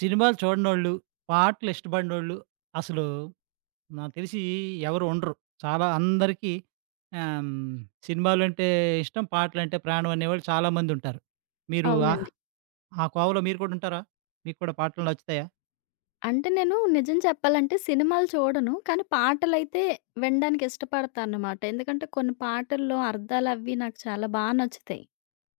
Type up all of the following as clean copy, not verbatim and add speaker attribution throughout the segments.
Speaker 1: సినిమాలు చూడనోళ్ళు, పాటలు ఇష్టపడినోళ్ళు అసలు నాకు తెలిసి ఎవరు ఉండరు. చాలా అందరికీ ఆహ్, హ్మ్, సినిమాలంటే ఇష్టం, పాటలంటే ప్రాణం అనేవాళ్ళు చాలామంది ఉంటారు. మీరు
Speaker 2: అవునండి.
Speaker 1: ఆ కోవలో మీరు కూడా ఉంటారా? మీకు కూడా పాటలు నచ్చుతాయా?
Speaker 2: అంటే నేను నిజం చెప్పాలంటే సినిమాలు చూడను. కానీ పాటలైతే వినడానికి ఇష్టపడతానన్నమాట. ఎందుకంటే కొన్ని పాటల్లో అర్థాలవి నాకు చాలా బా నచ్చుతాయి.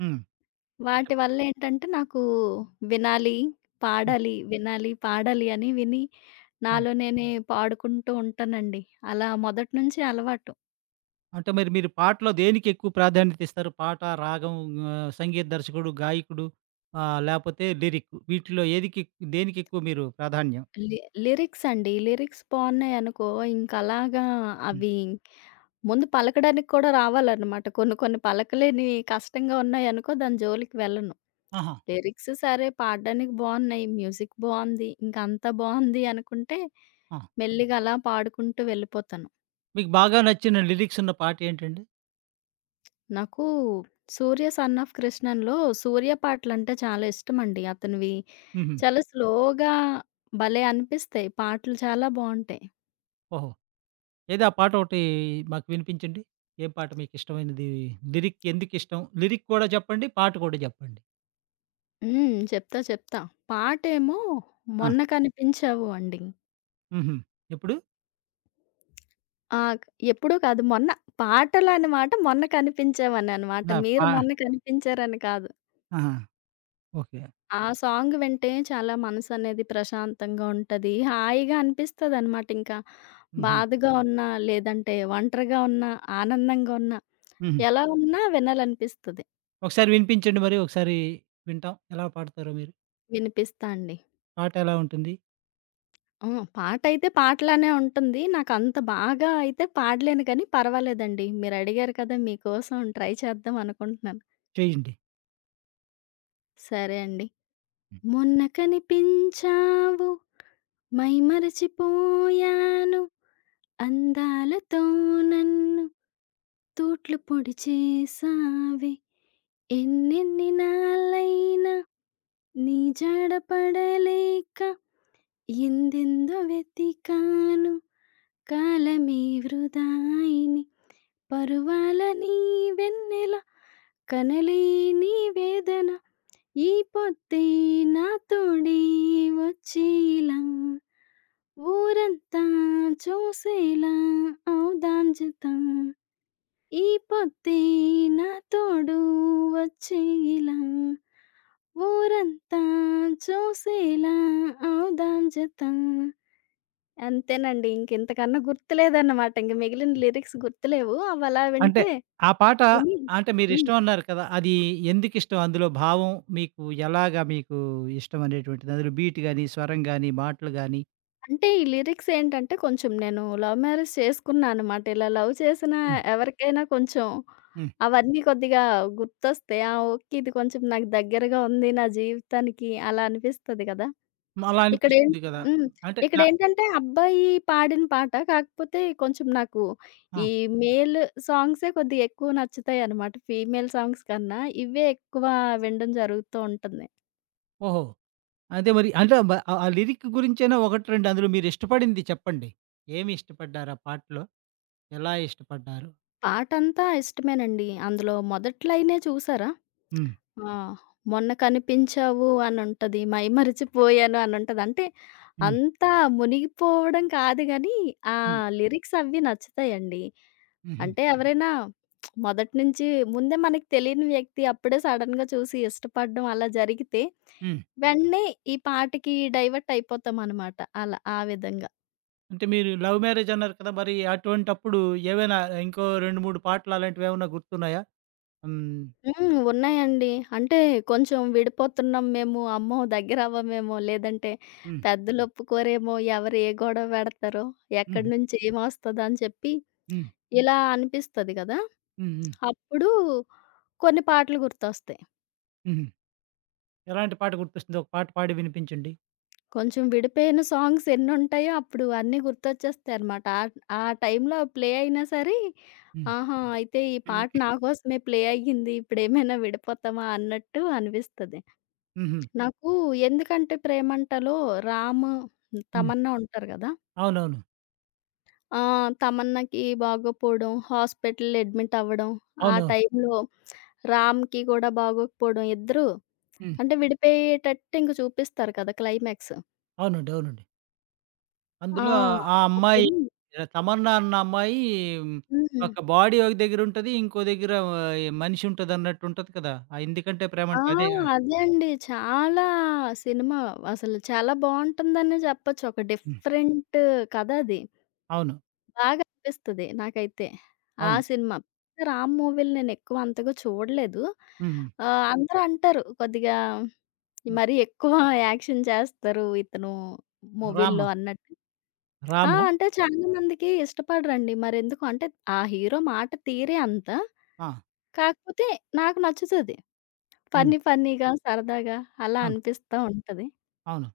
Speaker 1: హ్మ్. అంటే
Speaker 2: వాటి వల్లేంటంటే నాకు వినాలి,
Speaker 1: హ్మ్.
Speaker 2: పాడాలి, వినాలి, పాడాలి అని విని
Speaker 1: ఆ!
Speaker 2: నాలో నేనే పాడుకుంటూ ఉంటానండి. అలా మొదటి నుంచి అలవాటు.
Speaker 1: అంటే మరి మీరు పాటలో దేనికి ఎక్కువ ప్రాధాన్యత ఇస్తారు? పాట, రాగం, సంగీత దర్శకుడు, గాయకుడు, లేపోతే లిరిక్, వీటిలో దేనికి ఎక్కువ మీరు ప్రాధాన్యం?
Speaker 2: లి లిరిక్స్ అండి. లిరిక్స్ బావున్నాయనుకో ఇంక అలాగా
Speaker 1: హ్మ్.
Speaker 2: అవి ముందు పలకడానికి కూడా రావాలన్నమాట. కొన్ని కొన్ని పలకలేని కష్టంగా ఉన్నాయనుకో దాని జోలికి వెళ్ళను.
Speaker 1: ఆహా!
Speaker 2: లిరిక్స్ సరే పాడడానికి బావున్నాయి. మ్యూజిక్ బావుంది. ఇంక అంతా బావుంది అనుకుంటే
Speaker 1: ఆ!
Speaker 2: మెల్లిగా అలా పాడుకుంటూ వెళ్ళిపోతాను.
Speaker 1: మీకు బాగా నచ్చిన లిరిక్స్ ఉన్న పాట ఏంటండి?
Speaker 2: నాకు 'సూర్య సన్ ఆఫ్ కృష్ణన్‌లో' సూర్య పాటలంటే చాలా ఇష్టమండి. అతనివి
Speaker 1: హుహు.
Speaker 2: చాలా స్లోగా భలే అనిపిస్తాయి. పాటలు చాలా బావుంటాయి.
Speaker 1: ఓహో! ఏదో ఆ పాటొకటి మాకు వినిపించండి. ఏ పాట మీకిష్టమైనది? లిరిక్ ఎందుకిష్టం? లిరిక్ కూడా చెప్పండి. పాట కూడా చెప్పండి.
Speaker 2: హ్మ్. చెప్తా చెప్తా. పాటేమో
Speaker 1: ఆ!
Speaker 2: 'మొన్న కనిపించావు' అండి.
Speaker 1: హుహు. ఎప్పుడు?
Speaker 2: ఆ! ఎప్పుడో కాదు మొన్న. పాటలనే మాట మొన్న కనిపించావననమాట.
Speaker 1: ఆ!
Speaker 2: మీరు మొన్న కనిపించారని కాదు.
Speaker 1: ఆహా! ఓకే.
Speaker 2: ఆ సాంగ్ వింటే చాలా మనసనేది ప్రశాంతంగా ఉంటది. హాయిగా అనిపిస్తదనమాట ఇంకా.
Speaker 1: హుహు.
Speaker 2: బాధగా ఉన్నా, లేదంటే ఒంటరిగా ఉన్నా, ఆనందంగా ఉన్నా,
Speaker 1: హుహు.
Speaker 2: ఎలా ఉన్నా వినాలనిపిస్తది.
Speaker 1: ఒకసారి వినిపించండి మరి. ఒకసారి వింటాం. ఎలా పాడతారో మీరు?
Speaker 2: వినిపిస్తా అండి.
Speaker 1: పాట ఎలా ఉంటుంది?
Speaker 2: ఆ! పాటయితే పాటలానే ఉంటుంది. నాకంత బాగా అయితే పాడలేను కానీ పర్వాలేదండి. మీరడిగారు కదా! మీకోసం ట్రై చేద్దాం అనుకుంటున్నాను.
Speaker 1: చేయండి.
Speaker 2: సరే అండి.
Speaker 1: హ్మ్.
Speaker 2: మొన్న కనిపించావు మైమరచిపోయాను అందాలతో నన్ను తూట్లు పొడి చేసావే ఎన్నెన్ని నాళ్ళైనా నీ జాడ పడలేక ఎందెందో వెతికాను కాలమే వృధాయిని పరువాల నీ వెన్నెల కనలే నీ వేదన ఈ పొద్దే నాతోడే వచ్చేలా, ఊరంతా చూసేలా అవుదాం జతం. ఈ పొద్దే నాతోడు వచ్చేలా, ఊరంతా చూసేలా అవుదాం జతం. అంతేనండి. ఇంకింతకన్నా గుర్తులేదన్నమాట. ఇంక మిగిలిన లిరిక్స్ గుర్తులేవు. అవలా
Speaker 1: అంటే
Speaker 2: వింటే
Speaker 1: ఆ పాట,
Speaker 2: విని
Speaker 1: అంటే
Speaker 2: హ్మ్.
Speaker 1: మీరిష్టం అన్నారు కదా! అది ఎందుకిష్టం? అందులో భావం మీకు ఎలాగా, మీకు ఇష్టం అనేటువంటిది? అందులో బీట్ గాని, స్వరం గాని, మాటలు గాని?
Speaker 2: అంటే ఈ లిరిక్స్ ఏంటంటే కొంచెం నేను లవ్ మ్యారేజ్ చేసుకున్నా అనమాట. ఇలా లవ్ చేసినా
Speaker 1: హ్మ్.
Speaker 2: ఎవరికైనా కొంచెం
Speaker 1: హ్మ్.
Speaker 2: అవన్నీ కొద్దిగా గుర్తొస్తాయి. ఆ! ఓకే. ఇది కొంచెం నాకు దగ్గరగా ఉంది నా జీవితానికి అలా అనిపిస్తది కదా!
Speaker 1: అలా
Speaker 2: ఇక్కడేం
Speaker 1: అనిపిస్తుంది కదా!
Speaker 2: హ్మ్.
Speaker 1: అంటే న
Speaker 2: ఇక్కడేంటంటే అబ్బాయి పాడిన పాట. కాకపోతే కొంచెం నాకు
Speaker 1: ఆ!
Speaker 2: ఈ మేల్ సాంగ్సే కొద్దిగా ఎక్కువ నచ్చుతాయనమాట. ఫీమేల్ సాంగ్స్ కన్నా ఇవే ఎక్కువ వినడం జరుగుతూ ఉంటుంది.
Speaker 1: ఓహో! అదే మరి, అంటే మ ఆ ఆ లిరిక్ గురించైనా 1, 2 అందులో మీరిష్టపడింది చెప్పండి. ఏమి ఇష్టపడ్డారు ఆ పాటలో? ఎలా ఇష్టపడ్డారు?
Speaker 2: పాటంతా ఇష్టమేనండి. అందులో మొదటి లైనే చూసారా?
Speaker 1: హ్మ్.
Speaker 2: ఆ! మొన్న కనిపించావు అనుంటది. మైమరిచిపోయాను అనుంటది. అంటే
Speaker 1: హ్మ్.
Speaker 2: అంత మునిగిపోవడం కాదు గానీ, ఆ
Speaker 1: హ్మ్.
Speaker 2: లిరిక్స్ అవి నచ్చుతాయండి.
Speaker 1: హుహు.
Speaker 2: అంటే ఎవరైనా మొదటి నుంచి ముందే మనకి తెలియని వ్యక్తి అప్పుడే సడెన్‌గా చూసి ఇష్టపడడం అలా జరిగితే,
Speaker 1: హ్మ్.
Speaker 2: వెంటనే ఈ పాటకి డైవర్ట్ అయిపోతామనమాట. అలా ఆ విధంగా.
Speaker 1: అంటే మీరు లవ్ మ్యారేజ్ అన్నారు కదా! మరి అటువంటప్పుడు ఏవైనా ఇంకో 2, 3 పాటలు అలాంటివేమన్నా గుర్తున్నాయా? హ్మ్.
Speaker 2: హ్మ్. ఉన్నాయండి. అంటే కొంచెం విడిపోతున్నాం మేము, అమ్మో! దగ్గరవ్వమేమో, లేదంటే
Speaker 1: హ్మ్.
Speaker 2: పెద్దలు ఒప్పుకోరేమో, ఎవరు ఏ గొడవ పెడతారో, ఎక్కడి
Speaker 1: హుహు.
Speaker 2: నుంచి ఏమొస్తదని చెప్పి
Speaker 1: హ్మ్.
Speaker 2: ఇలా అనిపిస్తది గదా!
Speaker 1: హ్మ్. హ్మ్.
Speaker 2: అప్పుడు కొన్ని పాటలు గుర్తొస్తాయి.
Speaker 1: హుహు. ఎలాంటి పాట గుర్తొస్తుంది? ఒక పాట పాడి వినిపించండి.
Speaker 2: కొంచెం విడిపోయిన సాంగ్స్ ఎన్నుంటాయో అప్పుడు అన్నీ గుర్తొచ్చేస్తాయన్నమాట. ఆ ఆ టైంలో ప్లే అయినా సరే
Speaker 1: హ్మ్.
Speaker 2: ఆహా! అయితే ఈ పాట నా కోసమే ప్లే అయ్యింది. ఇప్పుడేమైనా విడిపోతామా అన్నట్టు అనిపిస్తది.
Speaker 1: హుహు.
Speaker 2: నాకు 'ఎందుకంటే ప్రేమంట'లో రాము,
Speaker 1: హ్మ్.
Speaker 2: తమన్నా ఉంటారు గదా!
Speaker 1: అవునవును.
Speaker 2: ఆ! తమన్నాకి బాగోకపోవడం, హాస్పిటల్‌లో అడ్మిట్ అవ్వడం, ఆ
Speaker 1: అవునవును.
Speaker 2: టైంలో రామ్‌కి కూడా బాగోకపోవడం ఇద్దరు
Speaker 1: హ్మ్.
Speaker 2: అంటే విడిపోయేటట్టు ఇంక చూపిస్తారు కదా! క్లైమాక్స్.
Speaker 1: అవునండి. అవునండి.
Speaker 2: ఆ!
Speaker 1: అందులో ఆ అమ్మాయి,
Speaker 2: అప్పుడు
Speaker 1: తమన్నా అన్న అమ్మాయి, మ్,
Speaker 2: హ్మ్.
Speaker 1: ఒక బాడీ ఒక దగ్గర ఉంటది. ఇంకో దగ్గర ఆ, మనిషి ఉంటదన్నట్టు ఉంటది కదా! ఆ 'ఎందుకంటే ప్రేమ'
Speaker 2: ఆ!
Speaker 1: అంటే అదే.
Speaker 2: అదే అండి. చాలా సినిమా అసలు చాలా బావుంటుందనే చెప్పొచ్చు. ఒక
Speaker 1: హ్మ్.
Speaker 2: డిఫరెంట్ కథ అది.
Speaker 1: అవును.
Speaker 2: బాగా అనిపిస్తది నాకైతే. ఆ
Speaker 1: అవును.
Speaker 2: సినిమా. రామ్ మూవీలు నేను ఎక్కువ అంతగా చూడలేదు.
Speaker 1: హ్మ్.
Speaker 2: అందరూ అంటారు కొద్దిగా
Speaker 1: హ్మ్.
Speaker 2: మరీ ఎక్కువ యాక్షన్ చేస్తారు ఇతను మూవీల్లో
Speaker 1: 'రామ'
Speaker 2: అన్నట్టు. ఆ!
Speaker 1: 'రామ'
Speaker 2: అంటే చాలా మందికి ఇష్టపడరండి. మరెందుకో అంటే ఆ హీరో మాట తీరే అంత.
Speaker 1: ఆ!
Speaker 2: కాకపోతే నాకు నచ్చుతది.
Speaker 1: హ్మ్.
Speaker 2: ఫన్నీ ఫన్నీగా, సరదాగా అలా
Speaker 1: అవును.
Speaker 2: అనిపిస్తా ఉంటది.
Speaker 1: అవును.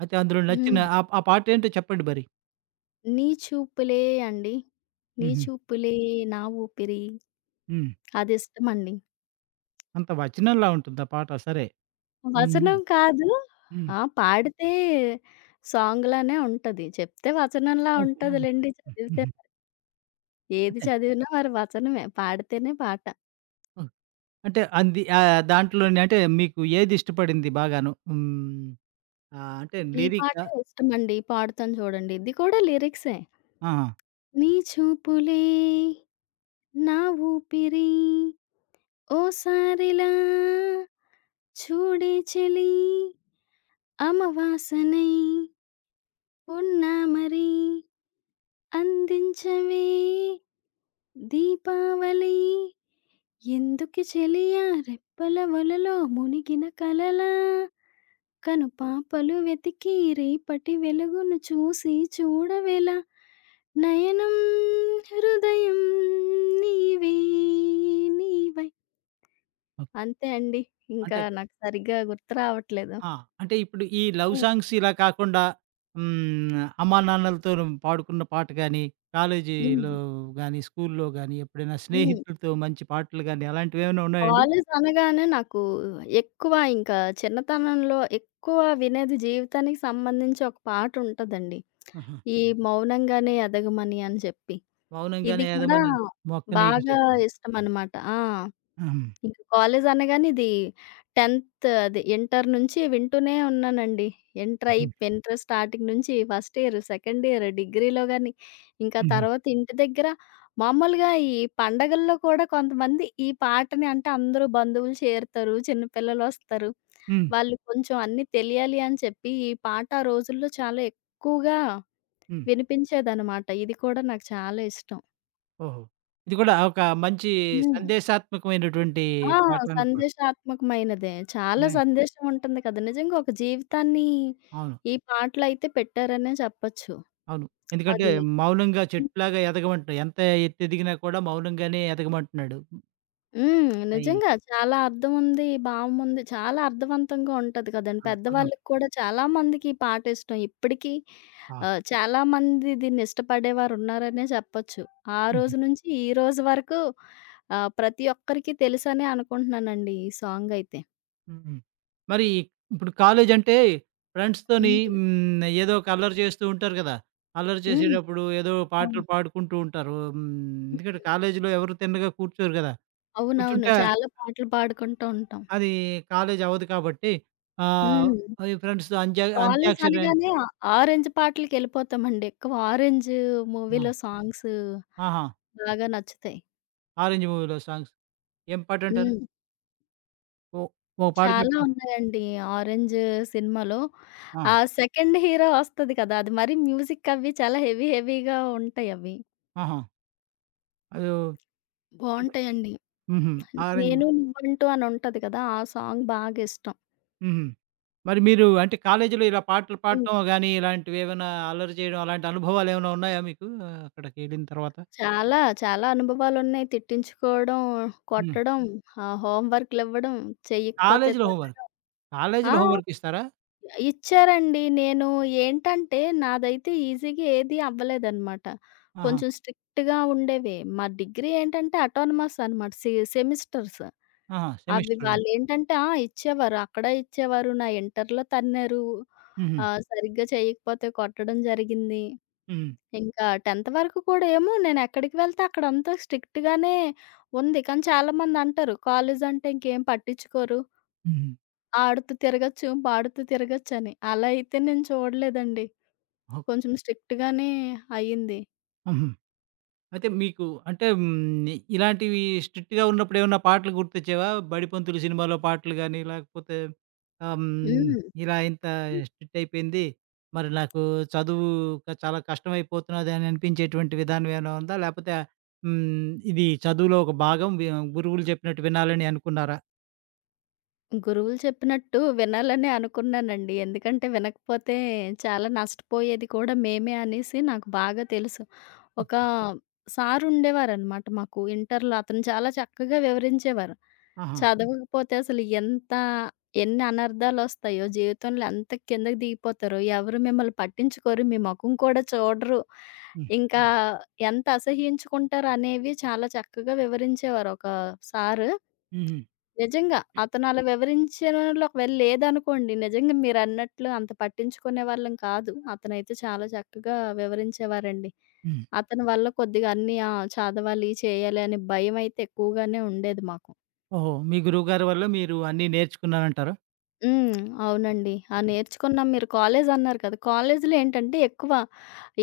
Speaker 1: అయితే అందులో నచ్చిన
Speaker 2: హ్మ్.
Speaker 1: ఆ ఆ పాటేంటో చెప్పండి మరి?
Speaker 2: నీ చూపులే అండి. నీ
Speaker 1: హుహు.
Speaker 2: చూపులే నా ఊపిరి
Speaker 1: హ్మ్.
Speaker 2: అదిష్టమండి.
Speaker 1: అంత వచనంలా ఉంటుందా పాట? సరే. హ్మ్.
Speaker 2: వచనం కాదు.
Speaker 1: హ్మ్.
Speaker 2: ఆ! పాడితే సాంగ్‌లానే ఉంటది. చెప్తే వచనంలా
Speaker 1: ఓకే. హ్మ్.
Speaker 2: ఉంటదిలెండి చదివితే.
Speaker 1: హుహు.
Speaker 2: ఏది
Speaker 1: అంటే
Speaker 2: చదివినా మరి వచనమే. పాడితేనే పాట.
Speaker 1: ఓహ్! అంటే అంది దాంట్లోనే అంటే మీకు ఏది ఇష్టపడింది బాగాను? హ్మ్. ఆ! అంటే
Speaker 2: ఈ
Speaker 1: లిరికా?
Speaker 2: పాటే ఇష్టమండి. పాడుతాను చూడండి. ఇది కూడా లిరిక్సే.
Speaker 1: ఆహా!
Speaker 2: నీ చూపులే నా ఊపిరి ఓసారిలా చూడే చలి అమవాసనై ఉన్నా మరి అందించవే దీపావళి ఎందుకు చెలియా రెప్పల వలలో మునిగిన కలలా కను పాపలు వెతికి రేపటి వెలుగును చూసి చూడవెలా నయనం హృదయం నీవే నీవై
Speaker 1: ఓకే.
Speaker 2: అంతే అండి. ఇంకా
Speaker 1: అంటే
Speaker 2: నాకు సరిగ్గా గుర్తు రావట్లేదు.
Speaker 1: ఆ! అంటే ఇప్పుడు ఈ లవ్
Speaker 2: హ్మ్.
Speaker 1: సాంగ్స్ ఇలా కాకుండా హ్మ్. అమ్మా నాన్నలతో పాడుకున్న పాట గాని, కాలేజీలో
Speaker 2: హ్మ్.
Speaker 1: గాని, స్కూల్‌లో గాని ఎప్పుడైనా
Speaker 2: హ్మ్.
Speaker 1: స్నేహితులతో మంచి పాటలు గాని అలాంటివి ఏమైనా ఉన్నాయండి?
Speaker 2: కాలేజ్ అనగానే నాకు ఎక్కువ ఇంకా చిన్నతనంలో ఎక్కువ వినేది జీవితానికి సంబంధించి ఒక పాటుంటదండి.
Speaker 1: ఆహా!
Speaker 2: ఈ 'మౌనంగానే ఎదగమని' అని చెప్పి.
Speaker 1: మౌనంగానే
Speaker 2: ఇది కూడా
Speaker 1: ఎదమని మొక్క నీకు
Speaker 2: బాగా
Speaker 1: చెప్పింది.
Speaker 2: ఇష్టమనమాట. ఆ!
Speaker 1: హుహు.
Speaker 2: ఇంక కాలేజ్ అనగానే ఇది 10th అది ఇంటర్ నుంచి వింటూనే ఉన్నానండి. ఇంటర్ అయి ఇంటర్ స్టార్టింగ్ నుంచి ఫస్ట్ ఇయర్, సెకండ్ ఇయర్, డిగ్రీలో గాని, ఇంకా
Speaker 1: హుహు.
Speaker 2: తర్వాత ఇంటి దగ్గర మామూలుగా ఈ పండగల్లో కూడా కొంతమంది ఈ పాటని అంటే అందరూ బంధువులు చేరుతారు. చిన్న పిల్లలొస్తారు.
Speaker 1: హ్మ్.
Speaker 2: వాళ్ళు కొంచెం అన్నీ తెలియాలి అని చెప్పి ఈ పాట ఆ రోజుల్లో చాలా ఎక్కువగా
Speaker 1: హ్మ్.
Speaker 2: వినిపించేదనమాట. ఇది కూడా నాకు చాలా ఇష్టం.
Speaker 1: ఓహో! ఇది కూడా ఒక మంచి సందేశాత్మకమైనటువంటి
Speaker 2: ఆ!
Speaker 1: పాట అనుకోండి.
Speaker 2: సందేశాత్మకమైనదే. చాలా సందేశం ఉంటుంది కదా! నిజంగా ఒక జీవితాన్ని
Speaker 1: అవును.
Speaker 2: ఈ పాటలైతే పెట్టారనే చెప్పొచ్చు.
Speaker 1: అవును. ఎందుకంటే
Speaker 2: అది.
Speaker 1: మౌనంగా చెట్టులాగా ఎదగమంటున్నాడు. ఎంత ఎత్తు ఎదిగినా కూడా మౌనంగానే ఎదగమంటున్నాడు.
Speaker 2: హ్మ్.
Speaker 1: అయి
Speaker 2: నిజంగా చాలా అర్థం ఉంది, భావం ఉంది. చాలా అర్థవంతంగా ఉంటది కదండీ.
Speaker 1: ఆ! అర్థం.
Speaker 2: పెద్దవాళ్ళకి కూడా చాలా మందికి ఈ పాట ఇష్టం. ఇప్పటికీ
Speaker 1: ఆ!
Speaker 2: చాలా మంది దీన్ని ఇష్టపడేవారున్నారనే చెప్పొచ్చు. ఆ
Speaker 1: హుహు.
Speaker 2: రోజు నుంచి ఈ రోజు వరకు ప్రతి ఒక్కరికి తెలుసనే అనుకుంటున్నానండి ఈ సాంగయితే.
Speaker 1: హుహు. మరి ఇప్పుడు కాలేజ్ అంటే ఫ్రెండ్స్‌తోని,
Speaker 2: హ్మ్.
Speaker 1: హ్మ్, ఏదో ఒక అల్లరి చేస్తూ ఉంటారు కదా! అల్లరి
Speaker 2: హ్మ్.
Speaker 1: చేసేటప్పుడు ఏదో
Speaker 2: అవును.
Speaker 1: పాటలు పాడుకుంటూ ఉంటారు. హ్మ్. ఎందుకంటే కాలేజీలో ఎవరు తిన్నగా కూర్చోరు కదా!
Speaker 2: అవునవును.
Speaker 1: కూర్చుంటే
Speaker 2: చాలా పాటలు పాడుకుంటూ ఉంటాం.
Speaker 1: అది కాలేజ్ అవ్వదు కాబట్టి, ఆహ్,
Speaker 2: హ్మ్.
Speaker 1: ఈ ఫ్రెండ్స్‌తో
Speaker 2: కాలేజ్
Speaker 1: అంత్యాక్షరి.
Speaker 2: అనగానే ఆ ఆరెంజ్ పాటలకెళ్ళిపోతామండి. ఎక్కువ ఆరెంజ్
Speaker 1: ఆ!
Speaker 2: మూవీలో సాంగ్స్
Speaker 1: ఆహా!
Speaker 2: బాగా నచ్చుతాయి.
Speaker 1: 'ఆరెంజ్' మూవీలో సాంగ్స్. ఏం పాటంటారు?
Speaker 2: హ్మ్.
Speaker 1: ఓ ఓ పాట
Speaker 2: చాలా
Speaker 1: చెప్పండి.
Speaker 2: ఉన్నాయండి. 'ఆరెంజ్' సినిమాలో
Speaker 1: ఆ!
Speaker 2: ఆ సెకండ్ హీరో వస్తది కదా! అది మరి మ్యూజిక్ అవి చాలా హెవీ హెవీగా ఉంటాయి అవి.
Speaker 1: ఆహా! అదో, అంటే
Speaker 2: బావుంటాయండి.
Speaker 1: హుహు. ఆరెంజ్.
Speaker 2: 'నేను నువ్వంటూ' అని ఉంటది కదా! ఆ సాంగ్ బాగా ఇష్టం.
Speaker 1: హుహు. మరి మీరు అంటే కాలేజీలో ఇలా పాటలు
Speaker 2: హ్మ్.
Speaker 1: పాడటం గానీ, ఇలాంటివేవైనా అల్లరి చేయడం, అలాంటి అనుభవాలేమైనా ఉన్నాయా మీకు అక్కడికెళ్ళిన తర్వాత?
Speaker 2: చాలా, చాలా అనుభవాలున్నాయి. తిట్టించుకోవడం,
Speaker 1: హ్మ్.
Speaker 2: కొట్టడం, హోమ్ వర్క్‌లివ్వడం, చెయ్యకపోతే
Speaker 1: కాలేజీలో హోంవర్క్.
Speaker 2: తిట్టడం. ఆ!
Speaker 1: కాలేజీలో హోంవర్క్ ఇస్తారా?
Speaker 2: ఇచ్చారండి. నేను ఏంటంటే, నాదైతే ఈజీగా ఏది అవ్వలేదనమాట.
Speaker 1: ఆహా!
Speaker 2: కొంచెం స్ట్రిక్ట్‌గా ఉండేవి. మా డిగ్రీ ఏంటంటే అటానమస్ అనమాట. సెమిస్టర్స్.
Speaker 1: ఆహా!
Speaker 2: అవి
Speaker 1: సెమిస్టర్ వైస్.
Speaker 2: వాళ్ళేంటంటే ఆ! ఇచ్చేవారు. అక్కడ ఇచ్చేవారు. నా ఇంటర్‌లో తన్నారు.
Speaker 1: హుహు.
Speaker 2: సరిగ్గా చేయకపోతే కొట్టడం జరిగింది.
Speaker 1: హ్మ్.
Speaker 2: ఇంకా 10th వరకు కూడా ఏమో నేనెక్కడికి వెళ్తే అక్కడంతా స్ట్రిక్ట్‌గానే ఉంది. కానీ చాలామందంటారు, "కాలేజంటే ఇంకేం పట్టించుకోరు.
Speaker 1: హుహు.
Speaker 2: ఆడుతూ తిరగచ్చు, పాడుతూ తిరగచ్చని." అలా అయితే నేను చూడలేదండి.
Speaker 1: ఓహ్!
Speaker 2: కొంచెం స్ట్రిక్ట్‌గానే అయ్యింది.
Speaker 1: హుహు. అయితే మీకు అంటే ఇలాంటివి స్ట్రిక్ట్‌గా ఉన్నప్పుడు ఏమన్నా పాటలు గుర్తొచ్చేవా? 'బడిపంతులు' సినిమాలో పాటలు గాని, లేకపోతే ఆహ్, హ్మ్,
Speaker 2: హ్మ్.
Speaker 1: ఇలా ఇంత స్ట్రిక్ట్ అయిపోయింది. మరి నాకు చదువు చాలా కష్టమైపోతున్నది అని అనిపించేటువంటి విధానం ఏమైనా ఉందా? లేకపోతే ఇది చదువులో ఒక భాగం, గురువులు చెప్పినట్టు వినాలని అనుకున్నారా?
Speaker 2: గురువులు చెప్పినట్టు వినాలనే అనుకున్నానండి. ఎందుకంటే వినకపోతే చాలా నష్టపోయేది కూడా మేమే అనేసి నాకు బాగా తెలుసు. ఒక
Speaker 1: ఓకే.
Speaker 2: సారుండేవారనమాట మాకు ఇంటర్‌లో. అతను చాలా చక్కగా వివరించేవారు. హ్మ్.
Speaker 1: ఆహా!
Speaker 2: చదవకపోతే అసలు ఎంత ఎన్ని అనర్థాలొస్తాయో, జీవితంలో ఎంత కిందకి దిగిపోతారో, ఎవరు మిమ్మల్ని పట్టించుకోరు, మీ మొఖం కూడా చూడరు.
Speaker 1: హ్మ్.
Speaker 2: ఇంకా హ్మ్. ఎంత అసహ్యించుకుంటారు అనేవి చాలా చక్కగా వివరించేవారు ఒక సారు.
Speaker 1: హుహు.
Speaker 2: నిజంగా. అతనలా వివరించడంలోకి వెళ్ళలేదనుకోండి, నిజంగా మీరన్నట్లు అంత పట్టించుకునే వాళ్ళం కాదు. అతనైతే చాలా చక్కగా వివరించేవారండి.
Speaker 1: హ్మ్.
Speaker 2: అతని వల్ల కొద్దిగా అన్నీ ఆ! చదవాలి, చేయాలి అనే భయమైతే ఎక్కువగానే ఉండేది మాకు.
Speaker 1: ఓహో! మీ గురువుగారి వల్ల మీరు అన్నీ నేర్చుకున్నారంటారా?
Speaker 2: హ్మ్. అవునండి. ఆ! నేర్చుకున్నాం. మీరు కాలేజ్ అన్నారు కదా! కాలేజీలో ఏంటంటే ఎక్కువ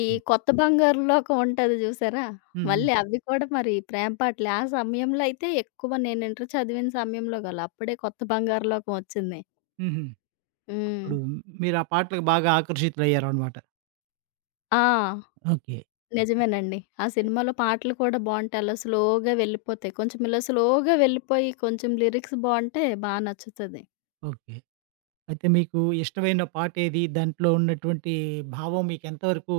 Speaker 2: ఈ
Speaker 1: హ్మ్.
Speaker 2: కొత్త బంగారు లోకం ఉంటది చూసారా?
Speaker 1: హ్మ్. హ్మ్.
Speaker 2: మళ్ళీ అవి కూడా మరి ప్రేమ పాటలే. ఆ సమయంలో అయితే ఎక్కువ నేను ఇంటర్ చదివిన సమయంలో గాదు. అప్పుడే కొత్త బంగారు లోకం ఒచ్చింది.
Speaker 1: హుహు.
Speaker 2: హ్మ్.
Speaker 1: అప్పుడు మీరు ఆ పాటలకు బాగా ఆకర్షితులయ్యారనమాట.
Speaker 2: ఆ!
Speaker 1: ఓకే.
Speaker 2: నిజమేనండి. ఆ
Speaker 1: అయితే
Speaker 2: సినిమాలో పాటలు కూడా బావుంటాయి. అలా స్లోగా వెళ్ళిపోతాయి. కొంచెం ఇలా స్లోగా వెళ్ళిపోయి కొంచెం లిరిక్స్ బావుంటే బా నచ్చుతది.
Speaker 1: ఓకే. అయితే మీకు ఇష్టమైన పాటేది? దాంట్లో ఉన్నటువంటి భావం మీకెంత వరకు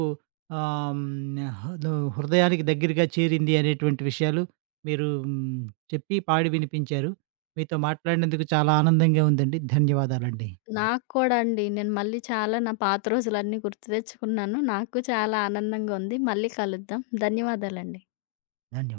Speaker 1: ఆహ్, హ్మ్. హృదయానికి దగ్గరగా చేరింది అనేటువంటి విషయాలు మీరు హ్మ్. చెప్పి, పాడి వినిపించారు. మీతో మాట్లాడినందుకు చాలా ఆనందంగా ఉందండి. ధన్యవాదాలండి.
Speaker 2: హ్మ్. నాకు కూడా అండి. నేను మళ్ళీ చాలా నా పాత రోజులన్నీ గుర్తు తెచ్చుకున్నాను. నాకు చాలా ఆనందంగా ఉంది. మళ్ళీ కలుద్దాం. ధన్యవాదాలండి.
Speaker 1: ధన్యవాదాలు.